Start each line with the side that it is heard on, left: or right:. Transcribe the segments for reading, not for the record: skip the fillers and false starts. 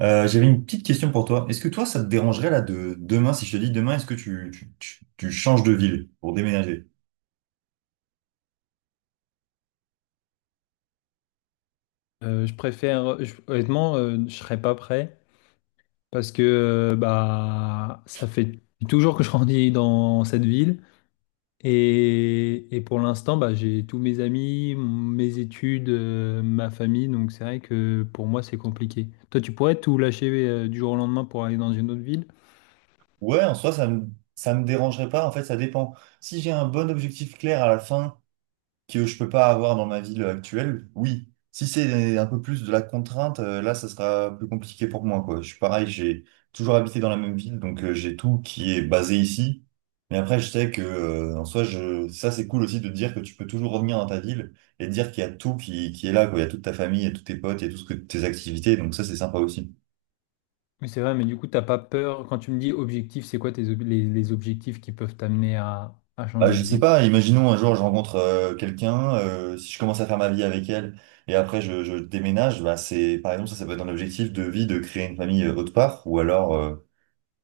right: J'avais une petite question pour toi. Est-ce que toi, ça te dérangerait là de demain, si je te dis demain, est-ce que tu changes de ville pour déménager?
left: Je préfère, honnêtement, je serais pas prêt parce que bah ça fait toujours que je grandis dans cette ville et, pour l'instant bah, j'ai tous mes amis, mes études, ma famille donc c'est vrai que pour moi c'est compliqué. Toi tu pourrais tout lâcher du jour au lendemain pour aller dans une autre ville?
right: Ouais, en soi, ça me dérangerait pas. En fait, ça dépend. Si j'ai un bon objectif clair à la fin que je peux pas avoir dans ma ville actuelle, oui. Si c'est un peu plus de la contrainte, là, ça sera plus compliqué pour moi, quoi. Je suis pareil, j'ai toujours habité dans la même ville, donc j'ai tout qui est basé ici. Mais après, je sais que, en soi, je... ça, c'est cool aussi de dire que tu peux toujours revenir dans ta ville et de dire qu'il y a tout qui est là, quoi. Il y a toute ta famille, il y a tous tes potes, il y a tout ce que tes activités, donc ça, c'est sympa aussi.
left: Mais c'est vrai, mais du coup t'as pas peur quand tu me dis objectif, c'est quoi les, objectifs qui peuvent t'amener à,
right: Bah,
left: changer
right: je
left: de
right: sais
left: ville?
right: pas, imaginons un jour je rencontre quelqu'un, si je commence à faire ma vie avec elle et après je déménage, bah c'est par exemple ça, ça peut être un objectif de vie de créer une famille autre part ou alors euh,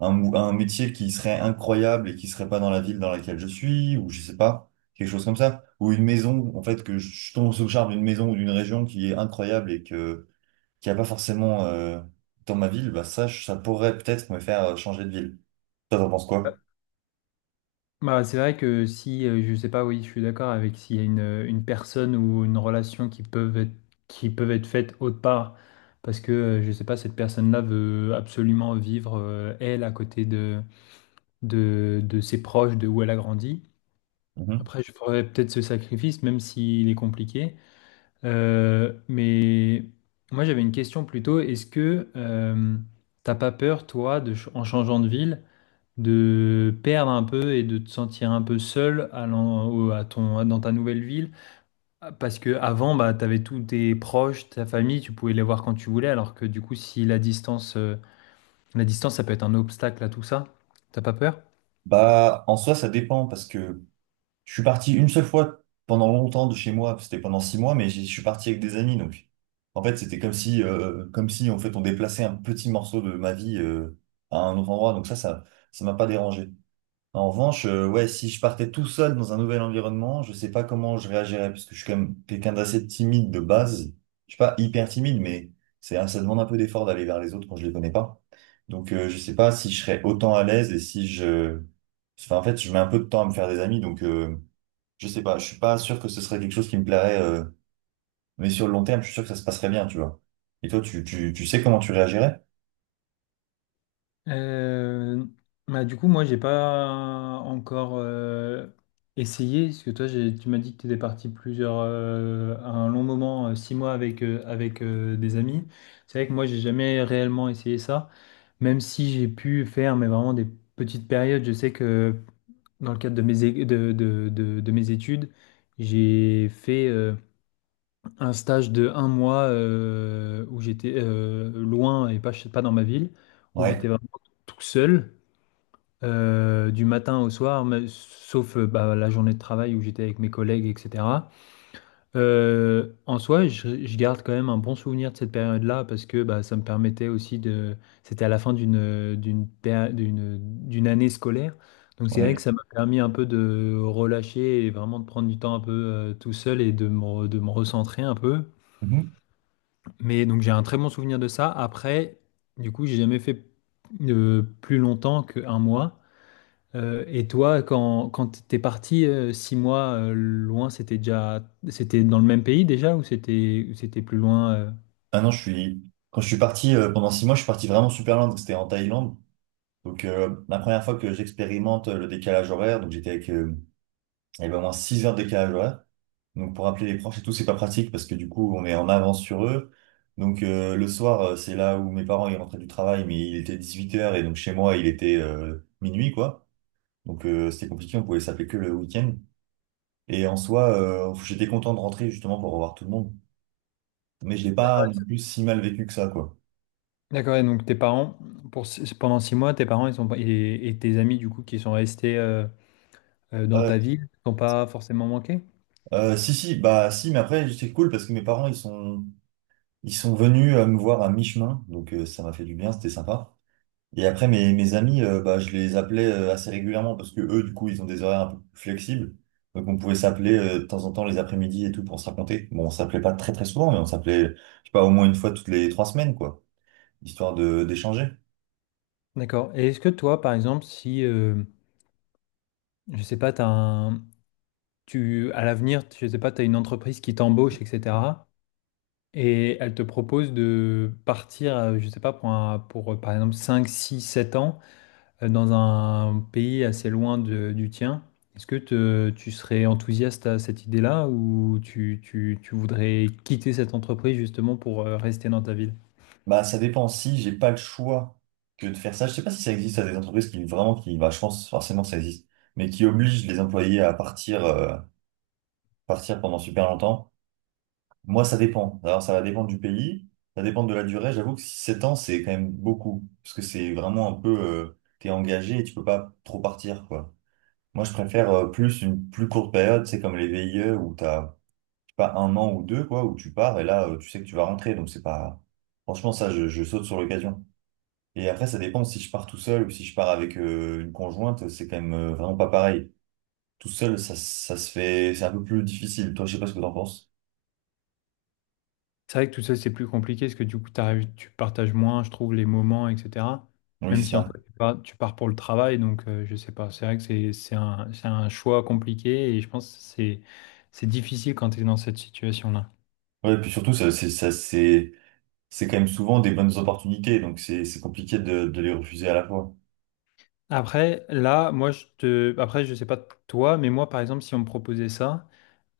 right: un, mou- un métier qui serait incroyable et qui serait pas dans la ville dans laquelle je suis ou je sais pas, quelque chose comme ça ou une maison en fait que je tombe sous le charme d'une maison ou d'une région qui est incroyable et que qui a pas forcément dans ma ville, bah ça pourrait peut-être me faire changer de ville. Toi t'en penses quoi?
left: Bah, c'est vrai que si, je sais pas, oui, je suis d'accord avec s'il y a une personne ou une relation qui peuvent être faites autre part, parce que, je sais pas, cette personne-là veut absolument vivre, elle, à côté de, de ses proches, de où elle a grandi.
right: Mhm.
left: Après, je ferais peut-être ce sacrifice, même s'il est compliqué. Mais moi, j'avais une question plutôt, est-ce que t'as pas peur, toi, de, en changeant de ville? De perdre un peu et de te sentir un peu seul à ton, dans ta nouvelle ville. Parce que avant, bah, tu avais tous tes proches, ta famille, tu pouvais les voir quand tu voulais, alors que du coup, si la distance, la distance, ça peut être un obstacle à tout ça. T'as pas peur?
right: Bah, en soi, ça dépend parce que je suis parti une seule fois pendant longtemps de chez moi, c'était pendant 6 mois, mais je suis parti avec des amis, donc en fait c'était comme si en fait on déplaçait un petit morceau de ma vie à un autre endroit, donc ça m'a pas dérangé. En revanche, ouais, si je partais tout seul dans un nouvel environnement, je sais pas comment je réagirais, parce que je suis quand même quelqu'un d'assez timide de base. Je suis pas hyper timide, mais ça demande un peu d'effort d'aller vers les autres quand je les connais pas. Donc je sais pas si je serais autant à l'aise et si enfin, en fait, je mets un peu de temps à me faire des amis, donc. Je sais pas, je suis pas sûr que ce serait quelque chose qui me plairait, mais sur le long terme, je suis sûr que ça se passerait bien, tu vois. Et toi, tu sais comment tu réagirais?
left: Euh, Bah, du coup, moi, j'ai pas encore essayé, parce que toi, tu m'as dit que tu étais parti plusieurs, un long moment, six mois avec, avec des amis. C'est vrai que moi, j'ai jamais réellement essayé ça, même si j'ai pu faire, mais vraiment des petites périodes. Je sais que dans le cadre de mes, é- de mes études, j'ai fait un stage de 1 mois où j'étais loin et pas, pas dans ma ville, où j'étais
right: Ouais,
left: vraiment tout seul du matin au soir, sauf bah, la journée de travail où j'étais avec mes collègues, etc. En soi, je garde quand même un bon souvenir de cette période-là parce que bah, ça me permettait aussi de... C'était à la fin d'une d'une année scolaire. Donc c'est vrai que
right: ouais.
left: ça m'a permis un peu de relâcher et vraiment de prendre du temps un peu tout seul et de de me recentrer un peu.
right: Mhm.
left: Mais donc j'ai un très bon souvenir de ça. Après, du coup, j'ai jamais fait plus longtemps qu'un mois. Et toi, quand t'es parti 6 mois loin, c'était déjà, c'était dans le même pays déjà ou c'était plus loin
right: Ah non, quand je suis parti, pendant 6 mois, je suis parti vraiment super loin, donc c'était en Thaïlande. Donc, la première fois que j'expérimente le décalage horaire, donc j'étais avec, il y avait au moins 6 heures de décalage horaire. Donc, pour appeler les proches et tout, c'est pas pratique parce que du coup, on est en avance sur eux. Donc, le soir, c'est là où mes parents, ils rentraient du travail, mais il était 18h et donc chez moi, il était, minuit, quoi. Donc c'était compliqué, on pouvait s'appeler que le week-end. Et en soi, j'étais content de rentrer justement pour revoir tout le monde. Mais je l'ai pas
left: D'accord.
right: non plus si mal vécu que ça, quoi.
left: D'accord, et donc tes parents, pour, pendant 6 mois, tes parents ils sont, et tes amis du coup qui sont restés dans
right: Euh,
left: ta ville, t'ont pas forcément manqué?
right: Si, si, bah si, mais après, c'était cool parce que mes parents, ils sont venus me voir à mi-chemin, donc ça m'a fait du bien, c'était sympa. Et après, mes amis, bah, je les appelais assez régulièrement parce que eux, du coup, ils ont des horaires un peu plus flexibles. Donc on pouvait s'appeler de temps en temps les après-midi et tout pour se raconter. Bon, on s'appelait pas très très souvent, mais on s'appelait, je sais pas, au moins une fois toutes les 3 semaines, quoi, histoire de d'échanger.
left: D'accord. Et est-ce que toi, par exemple, si, je sais pas, tu, à l'avenir, je sais pas, tu as une entreprise qui t'embauche, etc. Et elle te propose de partir, je sais pas, pour, par exemple 5, 6, 7 ans dans un pays assez loin du tien. Est-ce que tu serais enthousiaste à cette idée-là ou tu voudrais quitter cette entreprise justement pour rester dans ta ville?
right: Bah, ça dépend. Si j'ai pas le choix que de faire ça, je sais pas si ça existe à des entreprises qui vraiment, qui, bah, je pense forcément que ça existe, mais qui obligent les employés à partir, partir pendant super longtemps. Moi, ça dépend. Alors, ça va dépendre du pays, ça dépend de la durée. J'avoue que 7 ans, c'est quand même beaucoup, parce que c'est vraiment un peu, t'es engagé et tu peux pas trop partir, quoi. Moi, je préfère, plus une plus courte période, c'est comme les VIE où t'as, je sais pas 1 an ou 2, quoi, où tu pars et là, tu sais que tu vas rentrer, donc c'est pas, franchement, ça, je saute sur l'occasion. Et après, ça dépend si je pars tout seul ou si je pars avec une conjointe, c'est quand même vraiment pas pareil. Tout seul, ça se fait, c'est un peu plus difficile. Toi, je sais pas ce que t'en penses.
left: C'est vrai que tout ça, c'est plus compliqué parce que du coup, tu partages moins, je trouve, les moments, etc.
right: Oui,
left: Même
right: c'est
left: si en
right: ça.
left: fait, tu pars pour le travail, donc je sais pas. C'est vrai que c'est un choix compliqué et je pense que c'est difficile quand tu es dans cette situation-là.
right: Ouais, et puis surtout, c'est quand même souvent des bonnes opportunités, donc c'est compliqué de les refuser à la fois.
left: Après, là, moi, je te... Après, je sais pas toi, mais moi, par exemple, si on me proposait ça,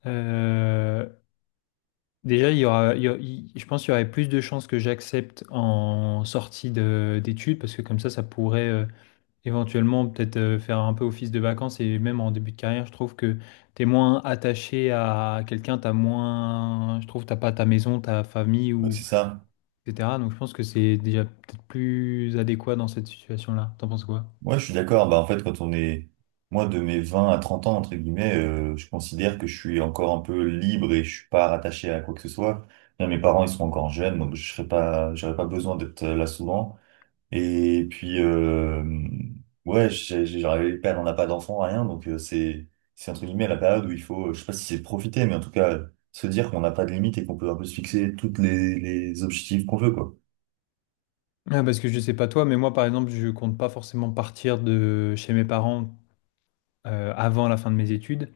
left: euh, déjà, il y aura, il y a- il- je pense qu'il y aurait plus de chances que j'accepte en sortie d'études parce que comme ça pourrait... éventuellement peut-être faire un peu office de vacances et même en début de carrière, je trouve que t'es moins attaché à quelqu'un, t'as moins, je trouve, t'as pas ta maison, ta famille
right: Oui,
left: ou
right: c'est ça.
left: etc. Donc je pense que c'est déjà peut-être plus adéquat dans cette situation-là. T'en penses quoi?
right: Ouais, je suis d'accord. Bah, en fait, moi, de mes 20 à 30 ans, entre guillemets, je considère que je suis encore un peu libre et je suis pas rattaché à quoi que ce soit. Là, mes parents, ils sont encore jeunes, donc je serais pas, j'aurais pas besoin d'être là souvent. Et puis, ouais, j'arrive pas, elle en a pas d'enfant, rien, donc c'est entre guillemets la période où il faut, je sais pas si c'est profiter, mais en tout cas, se dire qu'on n'a pas de limite et qu'on peut un peu se fixer toutes les objectifs qu'on veut, quoi.
left: Ah, parce que je sais pas toi, mais moi par exemple, je compte pas forcément partir de chez mes parents avant la fin de mes études.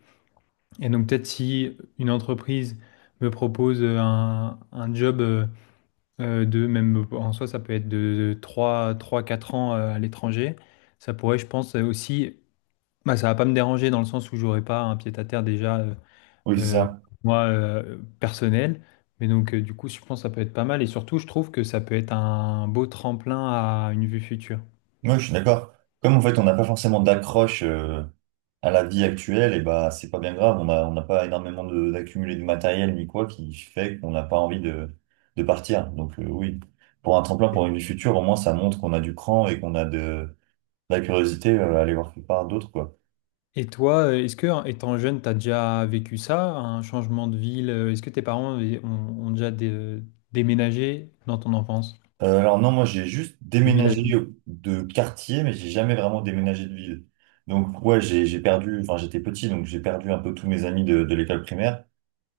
left: Et donc peut-être si une entreprise me propose un job. De même en soi, ça peut être de 3 ou 4 ans à l'étranger. Ça pourrait, je pense, aussi. Bah, ça va pas me déranger dans le sens où j'aurai pas un pied-à-terre déjà,
right: Oui, c'est
left: euh,
right: ça.
left: moi, personnel. Mais donc, du coup, je pense que ça peut être pas mal. Et surtout, je trouve que ça peut être un beau tremplin à une vue future.
right: Moi, je suis d'accord. Comme en fait, on n'a pas forcément d'accroche à la vie actuelle, et bah, c'est pas bien grave, on n'a pas énormément d'accumuler de matériel ni quoi qui fait qu'on n'a pas envie de partir. Donc, oui, pour un tremplin, pour une vie future, au moins, ça montre qu'on a du cran et qu'on a de, la curiosité, aller voir quelque part d'autre, quoi.
left: Et toi, est-ce que, en étant jeune, tu as déjà vécu ça, un changement de ville? Est-ce que ont, ont déjà déménagé dans ton enfance,
right: Alors non, moi j'ai juste
left: de ville à
right: déménagé
left: ville
right: de quartier, mais j'ai jamais vraiment déménagé de ville. Donc ouais, j'ai perdu, enfin j'étais petit, donc j'ai perdu un peu tous mes amis de l'école primaire.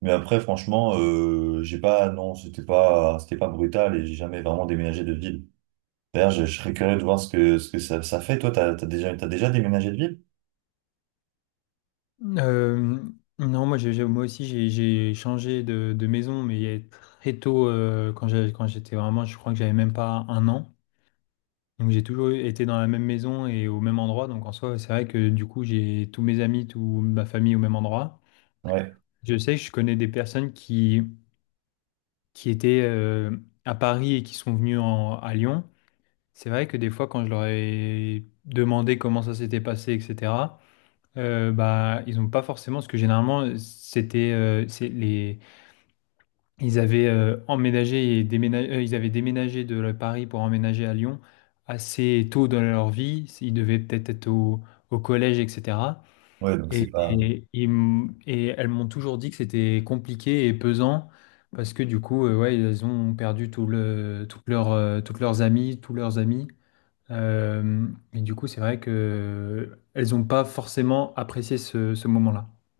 right: Mais après, franchement, j'ai pas, non, c'était pas brutal et j'ai jamais vraiment déménagé de ville. D'ailleurs, je serais curieux de voir ce que ça, ça fait. Toi, t'as déjà déménagé de ville?
left: Euh, non, moi, moi aussi, j'ai changé de maison, mais il y a très tôt, quand quand j'étais vraiment, je crois que j'avais même pas un an. Donc, j'ai toujours été dans la même maison et au même endroit. Donc, en soi, c'est vrai que du coup, j'ai tous mes amis, toute ma famille au même endroit.
right: Ouais,
left: Je sais que je connais des personnes qui étaient à Paris et qui sont venues à Lyon. C'est vrai que des fois, quand je leur ai demandé comment ça s'était passé, etc., bah, ils n'ont pas forcément, parce que généralement, c'était, ils avaient ils avaient déménagé de Paris pour emménager à Lyon assez tôt dans leur vie. Ils devaient peut-être être au, collège, etc.
right: ouais, donc c'est pas.
left: Et elles m'ont toujours dit que c'était compliqué et pesant parce que du coup, ouais, ils ont perdu toutes leurs amies, tous leurs amis. Euh, et du coup, c'est vrai que elles n'ont pas forcément apprécié ce moment-là.